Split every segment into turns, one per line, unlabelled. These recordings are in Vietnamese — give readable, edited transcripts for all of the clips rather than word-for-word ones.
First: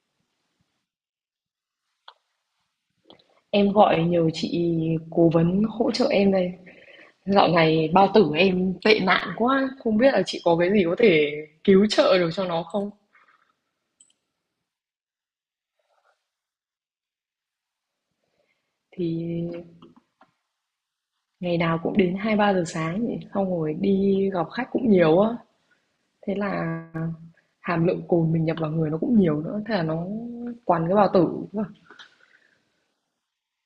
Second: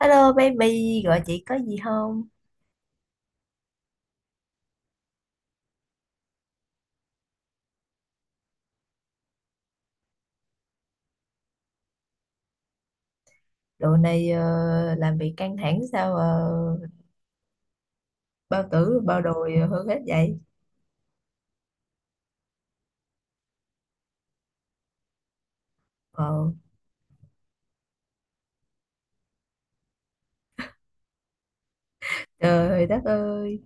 Hello baby, gọi chị có gì không?
Em gọi nhờ chị cố vấn hỗ trợ em đây. Dạo này bao tử em tệ nạn quá, không biết là chị có cái gì có thể cứu trợ được cho nó không?
Đồ này làm việc căng thẳng sao bao tử bao
Thì
đồi hơn hết vậy?
ngày nào cũng đến hai ba giờ sáng nhỉ, xong rồi đi gặp khách cũng nhiều á. Thế
Ờ,
là hàm lượng cồn mình nhập vào người nó cũng nhiều nữa, thế là nó quằn cái bao tử.
trời đất ơi,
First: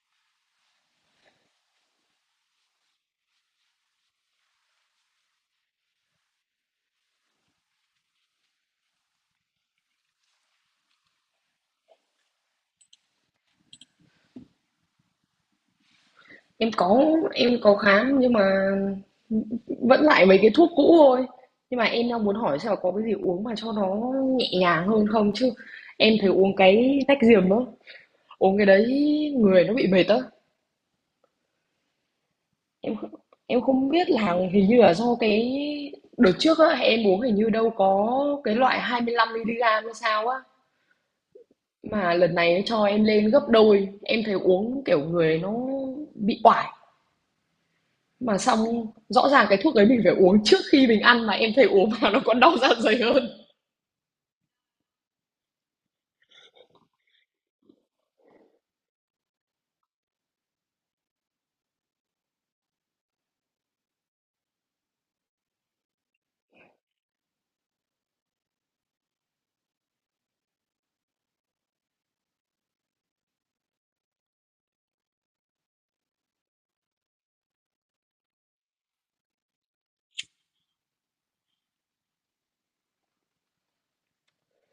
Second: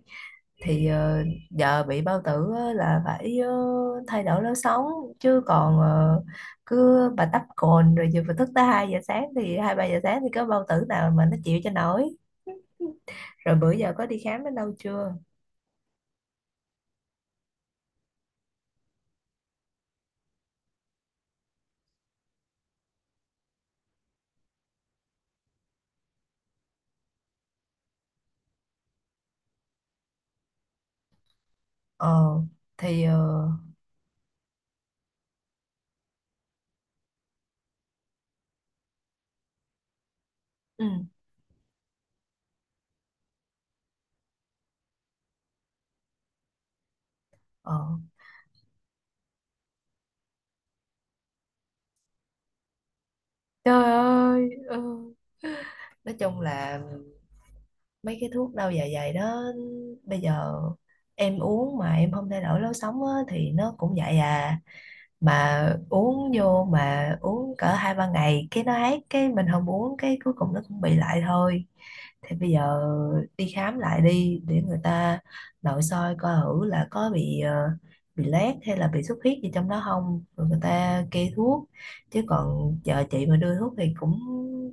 thì giờ bị bao tử á là phải thay đổi lối sống chứ còn cứ bà tắp cồn rồi giờ phải thức tới 2 giờ sáng thì 2 3 giờ sáng thì có bao tử nào mà nó chịu cho nổi. Rồi bữa giờ có đi khám đến đâu chưa?
Em có em có khám nhưng mà vẫn lại mấy cái thuốc cũ thôi. Nhưng mà em đang muốn hỏi xem là có cái gì uống mà cho nó nhẹ nhàng hơn không chứ em thấy uống cái tách diềm á, uống cái đấy người nó bị mệt á.
Ờ
Em
thì
không-
ờ,
em không biết là hình như là do cái đợt trước á em uống hình như đâu có cái loại 25 mg hay sao á,
ừ,
mà lần này nó cho em lên gấp đôi, em thấy uống kiểu người nó bị oải.
ờ.
Mà xong, rõ ràng cái thuốc đấy mình phải uống trước khi mình ăn mà em thấy uống vào nó còn đau dạ dày hơn.
Trời ơi, ừ. Nói chung là mấy cái thuốc đau dạ dày đó bây giờ em uống mà em không thay đổi lối sống á, thì nó cũng vậy à, mà uống vô mà uống cỡ hai ba ngày cái nó hết, cái mình không uống cái cuối cùng nó cũng bị lại thôi. Thì bây giờ đi khám lại đi, để người ta nội soi coi thử là có bị bị loét hay là bị xuất huyết gì trong đó không, rồi người ta kê thuốc, chứ còn chờ chị mà đưa thuốc thì cũng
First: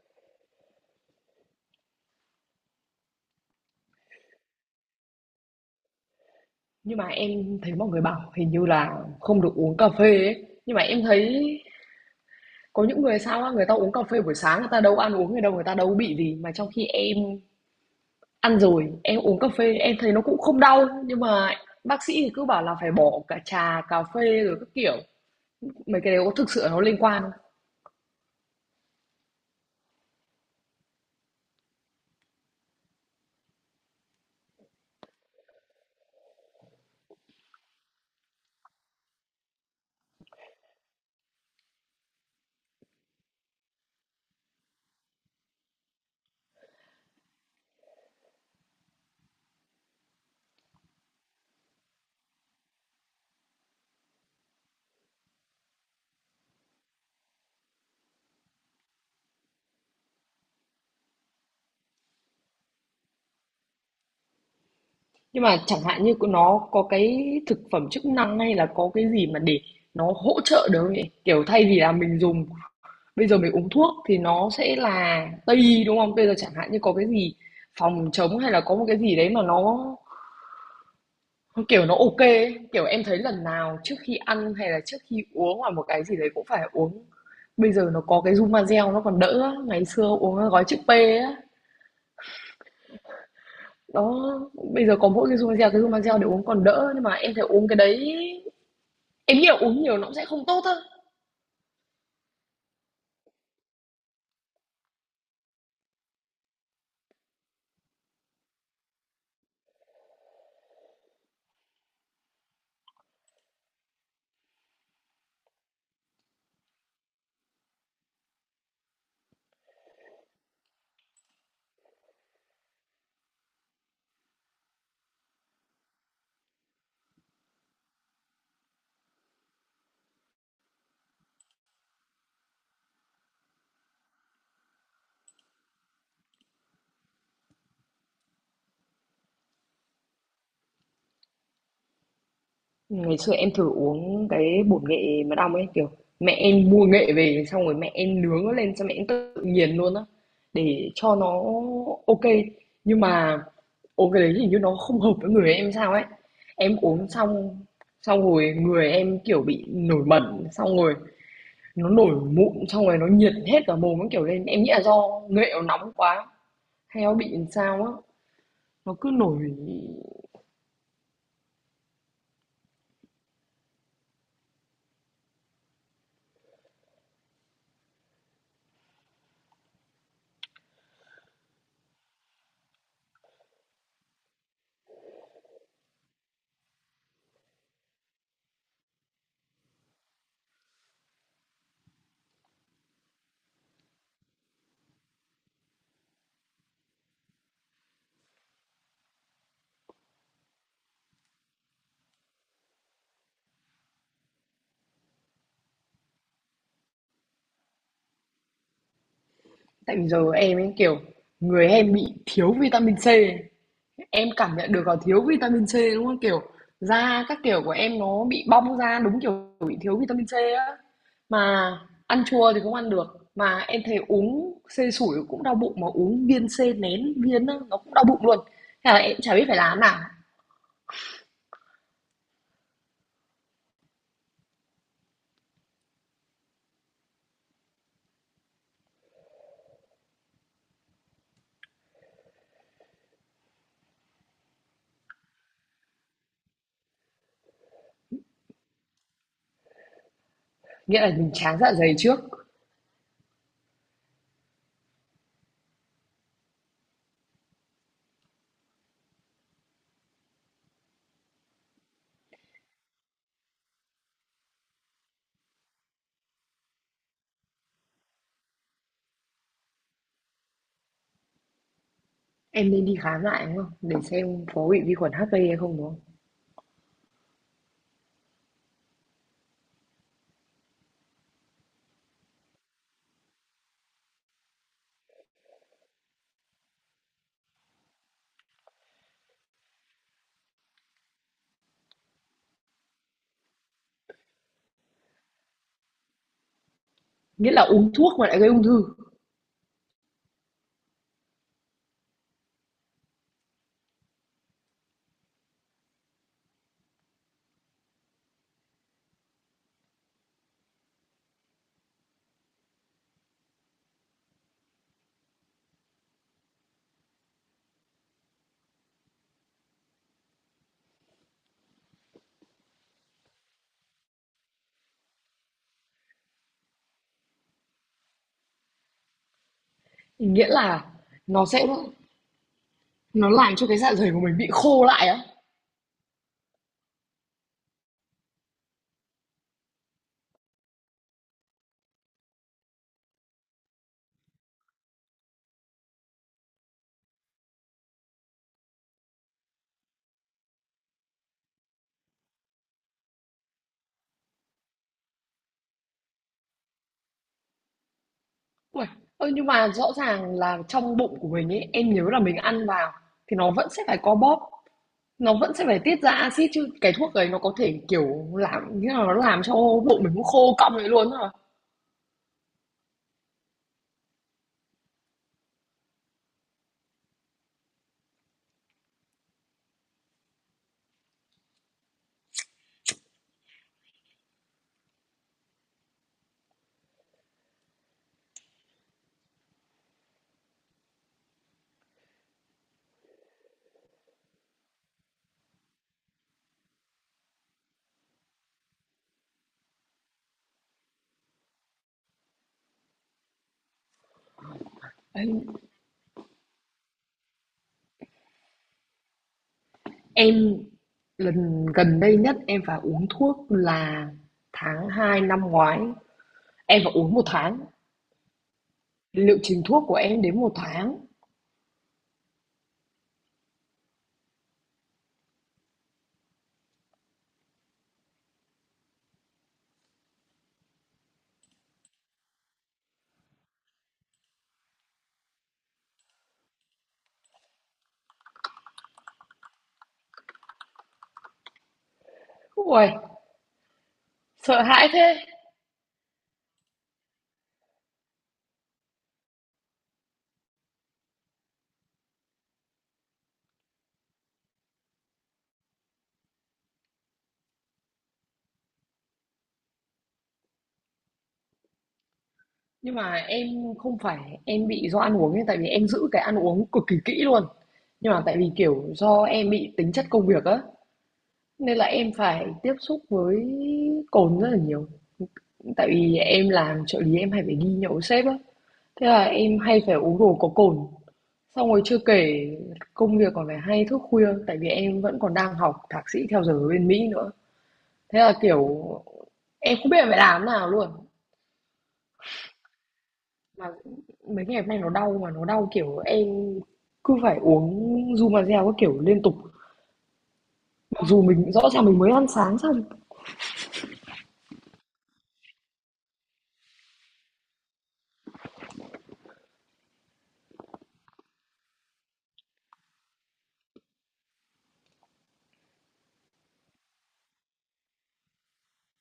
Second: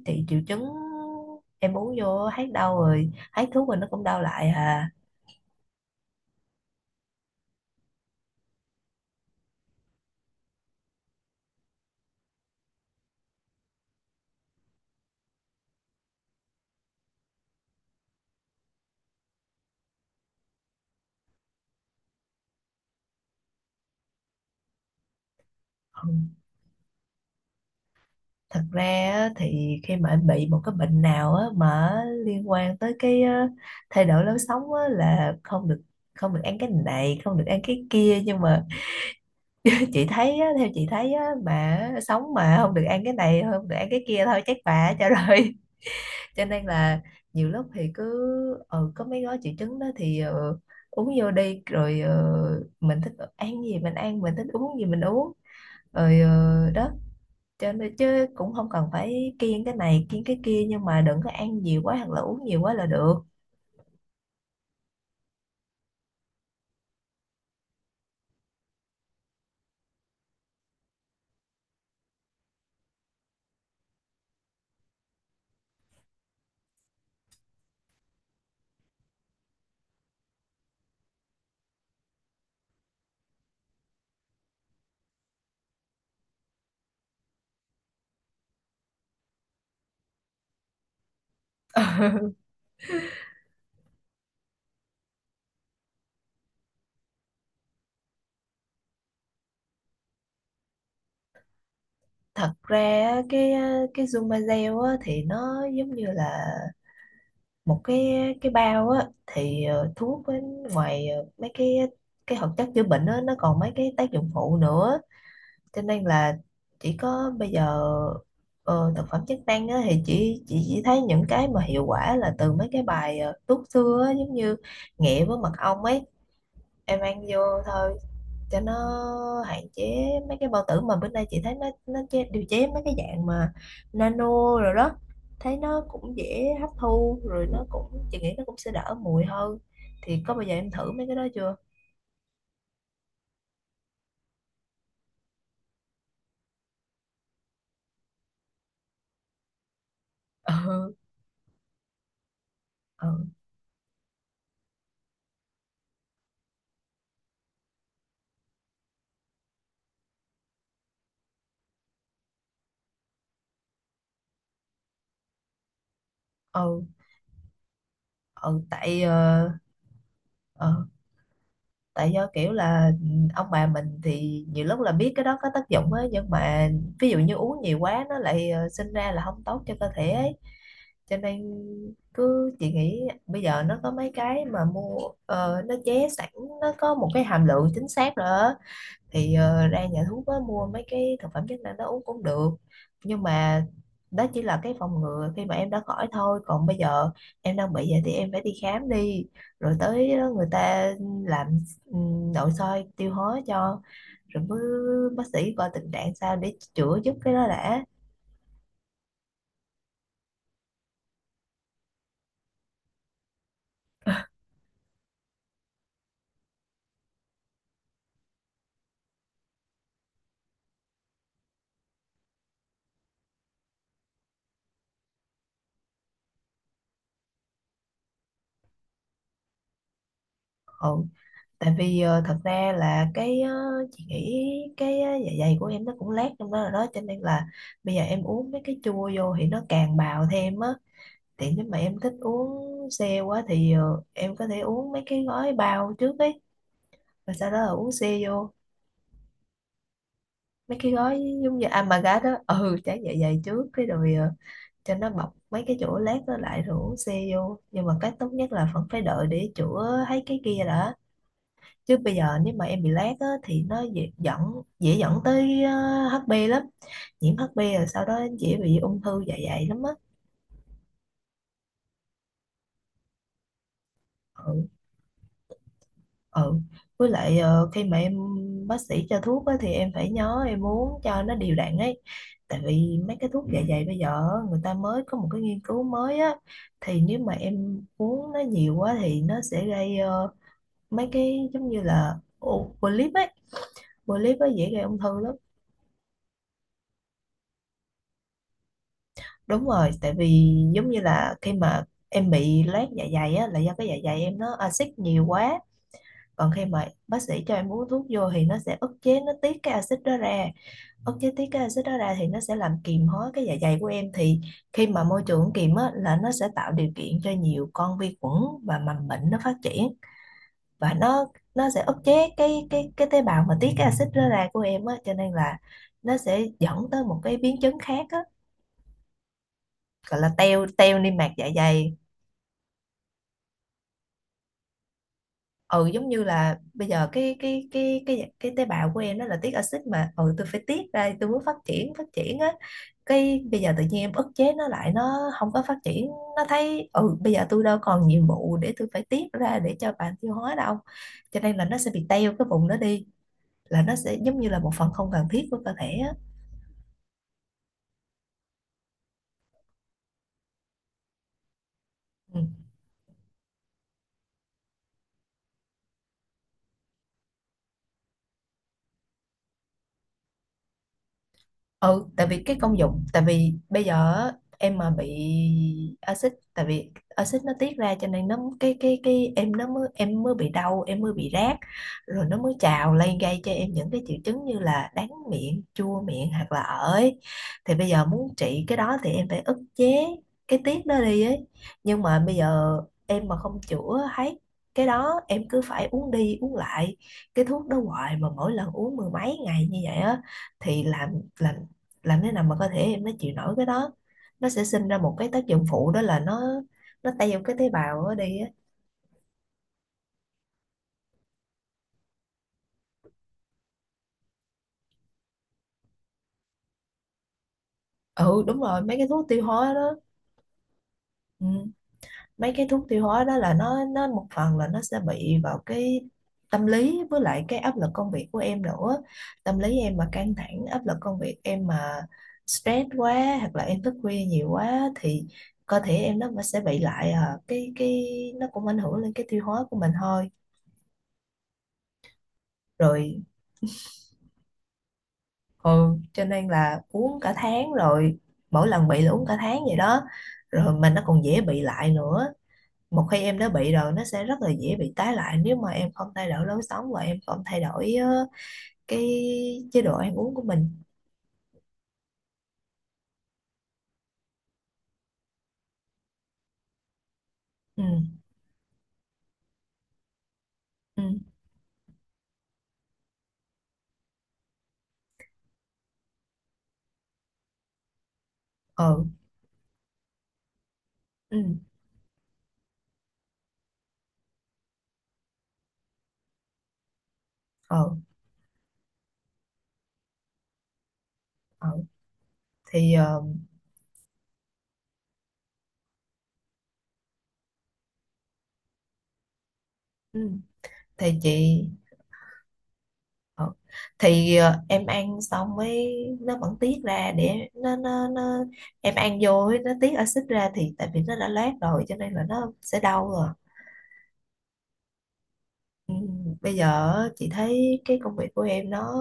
chị triệu chứng, em uống vô hết đau rồi, hết thuốc rồi nó cũng đau lại à.
Nhưng mà em thấy mọi người bảo hình như là không được uống cà phê ấy. Nhưng mà em thấy có những người sao á, người ta uống cà phê buổi sáng người ta đâu ăn uống người đâu, người ta đâu bị gì mà trong khi em ăn rồi, em uống cà phê em thấy nó cũng không đau, nhưng mà bác sĩ thì cứ bảo là phải bỏ cả trà, cà phê rồi các kiểu. Mấy
Ừ,
cái đấy có thực sự nó liên quan không?
thật ra á, thì khi mà em bị một cái bệnh nào á, mà liên quan tới cái thay đổi lối sống á, là không được không được ăn cái này không được ăn cái kia, nhưng mà chị thấy á, theo chị thấy á, mà sống mà không được ăn cái này không được ăn cái kia thôi chắc bà cho rồi. Cho nên là nhiều lúc thì cứ ừ, có mấy gói triệu chứng đó thì uống vô đi, rồi mình thích ăn gì mình ăn, mình thích uống gì mình uống, rồi đó, cho nên chứ cũng không cần phải kiêng cái này kiêng cái kia, nhưng mà đừng có ăn nhiều quá hoặc là uống nhiều quá là được.
Nhưng mà chẳng hạn như nó có cái thực phẩm chức năng hay là có cái gì mà để nó hỗ trợ được không nhỉ? Kiểu thay vì là mình dùng bây giờ mình uống thuốc thì nó sẽ là Tây y, đúng không? Bây giờ chẳng hạn như có cái gì phòng chống hay là có một cái gì đấy mà nó kiểu nó ok ấy. Kiểu em thấy lần nào trước khi ăn hay là trước khi uống hoặc một cái gì đấy cũng phải uống, bây giờ nó có cái Zumazel nó còn đỡ á. Ngày xưa uống cái gói chữ P á, đó, bây giờ có mỗi cái Zumazel để uống còn đỡ, nhưng mà em thấy uống cái đấy, em nghĩ là uống nhiều nó cũng sẽ không tốt thôi.
Thật ra á, cái Zumazel á, thì nó giống như là một cái bao á, thì thuốc với ngoài mấy cái hoạt chất chữa bệnh á, nó còn mấy cái tác dụng phụ nữa, cho nên là chỉ có bây giờ ờ, thực phẩm chức năng á, thì chỉ thấy những cái mà hiệu quả là từ mấy cái bài thuốc xưa á, giống như nghệ với mật ong ấy, em ăn vô thôi cho nó hạn chế mấy cái bao tử. Mà bữa nay chị thấy nó chế, điều chế mấy cái dạng mà nano rồi đó, thấy nó cũng dễ hấp thu, rồi nó cũng, chị nghĩ nó cũng sẽ đỡ mùi hơn. Thì có bao giờ em thử mấy cái đó chưa?
Ngày xưa em thử uống cái bột nghệ mật ong ấy, kiểu mẹ em mua nghệ về xong rồi mẹ em nướng nó lên xong mẹ em tự nghiền luôn á, để
ừ
cho nó ok. Nhưng
ừ
mà uống cái đấy hình như nó không hợp với người em sao ấy. Em uống xong xong rồi người em kiểu bị nổi mẩn, xong rồi nó nổi mụn, xong rồi nó nhiệt hết cả mồm nó kiểu lên, em nghĩ là do nghệ nó nóng quá
ừ,
hay nó bị làm sao á,
ừ,
nó
tại
cứ nổi.
ờ, tại do kiểu là ừ, ông bà mình thì nhiều lúc là biết cái đó có tác dụng á, nhưng mà ví dụ như uống nhiều quá nó lại sinh ra là không tốt cho cơ thể ấy, cho nên cứ chị nghĩ bây giờ nó có mấy cái mà mua nó chế sẵn, nó có một cái hàm lượng chính xác rồi á, thì ra nhà thuốc á, mua mấy cái thực phẩm chức năng đó uống cũng được. Nhưng mà đó chỉ là cái phòng ngừa khi mà em đã khỏi thôi, còn bây giờ em đang bị vậy thì em phải đi khám đi, rồi tới đó người ta làm nội soi tiêu hóa cho, rồi mới bác sĩ coi tình trạng sao để chữa giúp cái đó đã.
Tại vì giờ em ấy, kiểu, người em bị thiếu vitamin C. Em cảm nhận được là thiếu vitamin C đúng không? Kiểu da các kiểu của em nó bị bong ra đúng kiểu bị thiếu vitamin C á. Mà ăn chua thì không ăn được. Mà em thấy uống C sủi cũng đau bụng, mà uống viên C nén viên á, nó cũng đau bụng luôn. Thế là em chả biết phải làm nào.
Ừ. Tại vì thật ra là cái chị nghĩ cái dạ dày của em nó cũng lát trong đó rồi đó, cho nên là bây giờ em uống mấy cái chua vô thì nó càng bào thêm á. Thì nếu mà em thích uống xe quá thì em có thể uống mấy cái gói bao trước ấy, và sau đó là uống xe vô, mấy cái
Nghĩa là
gói
mình
giống
tráng
như
dạ dày trước.
Amagat đó, ừ, tráng dạ dày trước cái rồi cho nó bọc mấy cái chỗ lát đó lại, rồi uống xe vô. Nhưng mà cách tốt nhất là vẫn phải đợi để chữa thấy cái kia đã, chứ bây giờ nếu mà em bị lát á, thì nó dễ dẫn tới HB lắm, nhiễm HB rồi sau đó dễ bị ung thư dạ dày lắm á.
Em nên đi khám lại đúng không? Để xem
Ừ.
có bị vi khuẩn HP hay không đúng không?
Ừ, với lại khi mà em bác sĩ cho thuốc á, thì em phải nhớ em uống cho nó đều đặn ấy, tại vì mấy cái thuốc, ừ, dạ dày bây giờ á, người ta mới có một cái nghiên cứu mới á, thì nếu mà em uống nó nhiều quá thì nó sẽ gây mấy cái giống như là polyp ấy, polyp ấy dễ gây ung thư lắm.
Nghĩa là uống thuốc mà lại gây ung thư.
Đúng rồi, tại vì giống như là khi mà em bị loét dạ dày á là do cái dạ dày em nó axit nhiều quá, còn khi mà bác sĩ cho em uống thuốc vô thì nó sẽ ức chế nó tiết cái axit đó ra. Ok, tí cái axit đó ra thì nó sẽ làm kiềm hóa cái dạ dày của em, thì khi mà môi trường kiềm á là nó sẽ tạo điều kiện cho nhiều con vi khuẩn và mầm bệnh nó phát triển, và nó sẽ ức chế cái tế bào mà tiết cái axit đó ra của em á, cho nên là nó sẽ dẫn tới một cái biến chứng khác á, gọi là
Nghĩa
teo
là
teo niêm mạc
nó
dạ
sẽ,
dày.
nó làm cho cái dạ dày của mình bị khô lại á?
Ừ, giống như là bây giờ cái tế bào của em nó là tiết axit, mà ừ, tôi phải tiết ra, tôi muốn phát triển á, cái bây giờ tự nhiên em ức chế nó lại, nó không có phát triển, nó thấy ừ bây giờ tôi đâu còn nhiệm vụ để tôi phải tiết ra để cho bạn tiêu hóa đâu, cho nên là nó sẽ bị teo cái vùng đó đi, là nó sẽ giống như là một phần không cần thiết của cơ thể á.
Uầy, ơ, nhưng mà rõ ràng là trong bụng của mình ấy, em nhớ là mình
Ừ.
ăn vào thì nó vẫn sẽ phải co bóp, nó vẫn sẽ phải tiết ra axit chứ. Cái thuốc đấy nó có thể, kiểu, làm như là nó làm cho bụng mình nó khô cong lại luôn á hả?
Ừ, tại vì cái công dụng, tại vì bây giờ em mà bị axit, tại vì axit nó tiết ra cho nên nó cái em nó mới, em mới bị đau, em mới bị rát, rồi nó mới trào lên gây cho em những cái triệu chứng như là đắng miệng chua miệng hoặc là ởi. Thì bây giờ muốn trị cái đó thì em phải ức chế cái tiết đó đi ấy. Nhưng mà bây giờ em mà không chữa hết cái đó, em cứ phải uống đi uống lại cái thuốc đó hoài, mà mỗi lần uống mười mấy ngày như vậy á, thì làm làm thế nào mà cơ thể em nó chịu nổi cái đó, nó sẽ sinh ra một
Ấy,
cái tác dụng phụ, đó là nó teo cái tế bào đó đi á.
em lần gần đây nhất em phải uống thuốc là tháng 2 năm ngoái, em phải uống một tháng,
Ừ, đúng rồi, mấy cái thuốc
liệu
tiêu
trình
hóa
thuốc
đó.
của em đến một tháng.
Ừ. Mấy cái thuốc tiêu hóa đó là nó một phần là nó sẽ bị vào cái tâm lý với lại cái áp lực công việc của em nữa. Tâm lý em mà căng thẳng, áp lực công việc em mà stress quá, hoặc là em thức khuya nhiều quá, thì cơ thể em nó sẽ bị lại à, cái nó cũng ảnh hưởng lên cái tiêu hóa của mình thôi.
Uầy,
Rồi.
sợ hãi thế!
Ừ, cho nên là uống cả tháng rồi, mỗi lần bị là uống cả tháng vậy đó, rồi mà nó còn dễ bị lại nữa. Một khi em đã bị rồi nó sẽ rất là dễ bị tái lại nếu mà em không thay đổi lối sống và em không thay đổi cái chế độ ăn uống của mình.
Nhưng mà em không phải em bị do ăn uống ấy, tại vì em giữ cái ăn uống cực kỳ kỹ luôn. Nhưng
ừ
mà tại vì kiểu do em bị tính chất công việc á,
ừ
nên là em phải tiếp xúc với cồn rất là nhiều. Tại vì em làm trợ lý em hay phải đi nhậu với sếp á,
ừ
thế là em hay phải uống đồ có cồn.
ừ
Xong rồi chưa kể công việc còn phải hay thức khuya, tại vì em vẫn còn đang học thạc sĩ theo giờ ở bên Mỹ nữa.
ừ,
Thế là kiểu em không biết là phải làm thế nào luôn.
ừ. Thì
Mà mấy ngày hôm nay nó đau mà nó đau kiểu em cứ phải uống Zumazel các kiểu liên tục
ừ.
mặc
thì
dù mình
chị,
rõ ràng mình mới ăn sáng xong.
ờ, thì em ăn xong mới nó vẫn tiết ra để nó em ăn vô ấy, nó tiết axit ra thì tại vì nó đã loét rồi cho nên là nó sẽ đau rồi. Ừ, bây giờ á, chị thấy cái công việc của em nó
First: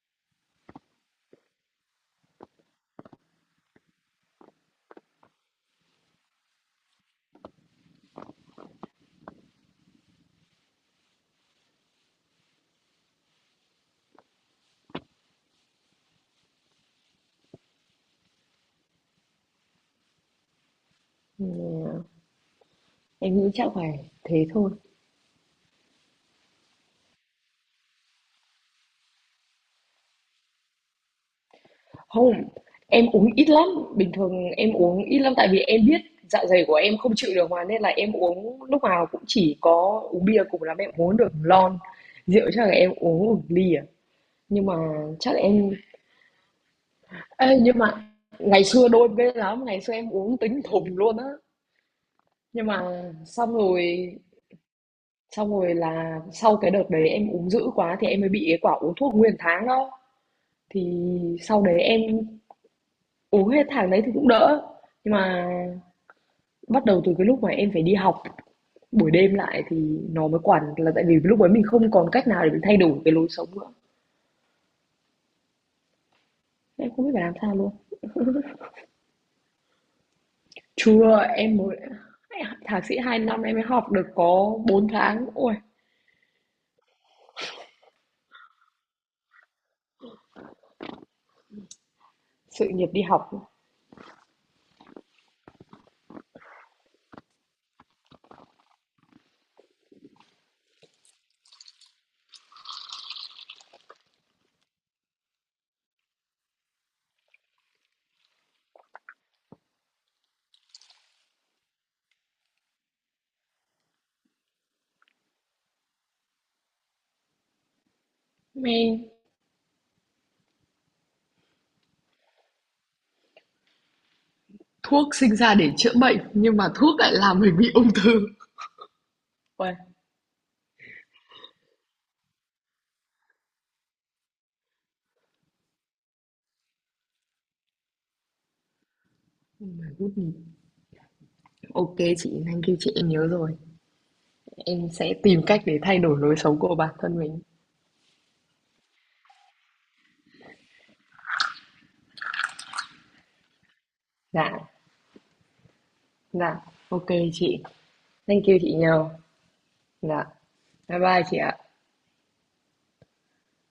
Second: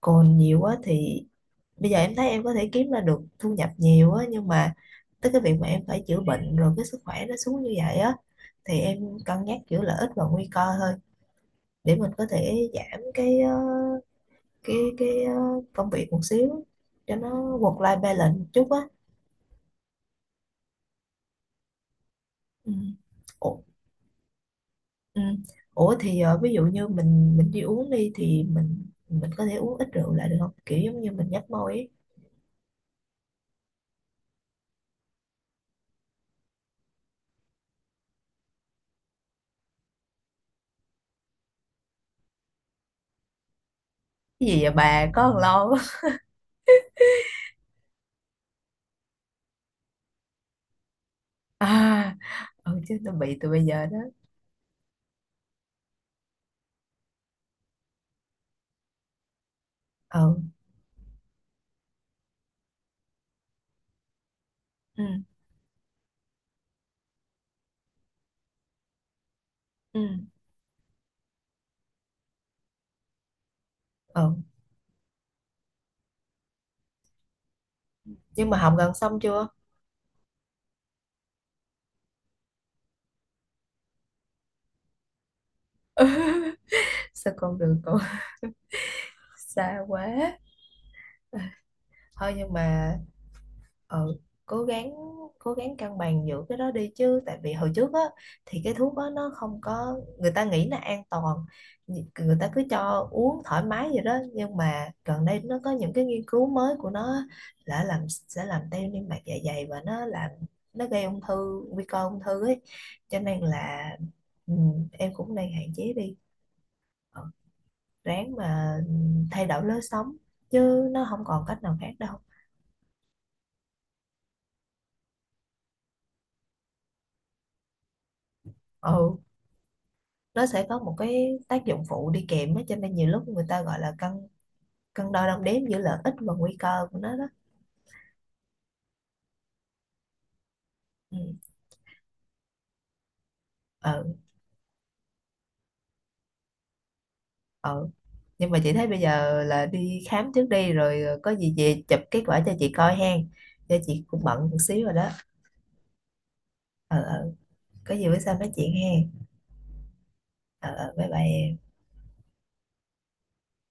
còn nhiều quá, thì bây giờ em thấy em có thể kiếm ra được thu nhập nhiều á, nhưng mà tới cái việc mà em phải chữa bệnh rồi cái sức khỏe nó xuống như vậy á, thì em cân nhắc giữa lợi ích và nguy cơ thôi, để mình có thể giảm cái cái cái ờ, công việc một xíu, cho nó work life balance một chút á.
Ừ,
Ừ.
em nghĩ
Ủa,
chắc phải thế thôi.
ừ. Ủa thì ví dụ như mình đi uống đi thì mình có thể uống ít rượu lại được không, kiểu giống như mình nhấp môi ấy.
Không, em uống ít lắm bình thường em uống ít lắm tại vì em biết dạ dày của em không chịu được mà, nên là em uống lúc nào cũng chỉ có uống bia, cùng lắm em uống được lon, rượu chắc là em uống một ly à.
Cái gì
Nhưng
vậy
mà
bà, có
chắc
thằng
là
lo
em,
quá.
ê, nhưng mà ngày xưa đôi bên lắm ngày xưa em uống tính thùng luôn á.
À,
Nhưng
ừ,
mà
chứ tôi bị từ bây giờ đó.
xong rồi là sau cái đợt đấy em uống dữ quá thì em mới bị cái quả uống thuốc nguyên tháng đó.
ừ
Thì sau đấy em uống hết tháng đấy thì cũng đỡ.
ừ
Nhưng mà bắt đầu từ cái lúc mà em phải đi học buổi đêm lại thì
ừ
nó mới quản là tại vì lúc ấy mình không còn cách nào để mình thay đổi cái lối sống nữa.
ừ
Em không biết phải làm sao luôn.
nhưng mà học gần xong chưa?
Chưa, em mới thạc sĩ 2 năm em mới học được có 4 tháng. Ôi,
Sao con đường còn xa quá. Thôi nhưng
sự nghiệp
mà
đi học.
ừ, cố gắng, cố gắng cân bằng giữa cái đó đi, chứ tại vì hồi trước á thì cái thuốc đó nó không có, người ta nghĩ là an toàn, người ta cứ cho uống thoải mái vậy đó, nhưng mà gần đây nó có những cái nghiên cứu mới của nó á, là làm, sẽ làm teo niêm mạc dạ dày và nó làm, nó gây ung thư, nguy cơ ung thư ấy, cho nên là ừ, em cũng đang hạn chế đi. Ừ, ráng mà
Men.
thay đổi lối sống chứ nó không còn cách nào khác đâu.
Thuốc sinh ra để chữa bệnh, nhưng mà thuốc lại làm mình bị ung thư.
Ừ,
Uầy.
nó sẽ có một cái tác dụng phụ đi kèm á, cho nên nhiều lúc người ta gọi là cân cân đo đong đếm giữa lợi ích và nguy cơ của nó đó. Ừ.
OK chị, thank kêu chị, em nhớ rồi.
Ờ,
Em sẽ tìm cách để thay đổi lối sống của bản thân mình.
ờ, nhưng mà chị thấy bây giờ là đi khám trước đi, rồi có gì về chụp kết quả cho chị coi hen, cho chị cũng
Dạ,
bận một xíu rồi đó.
dạ.
Ờ,
OK
ờ,
chị.
có gì bữa sau
Thank
nói
you
chuyện
chị nhiều.
hen.
Dạ.
Ờ ờ,
Bye
bye bye
bye chị
em.
ạ.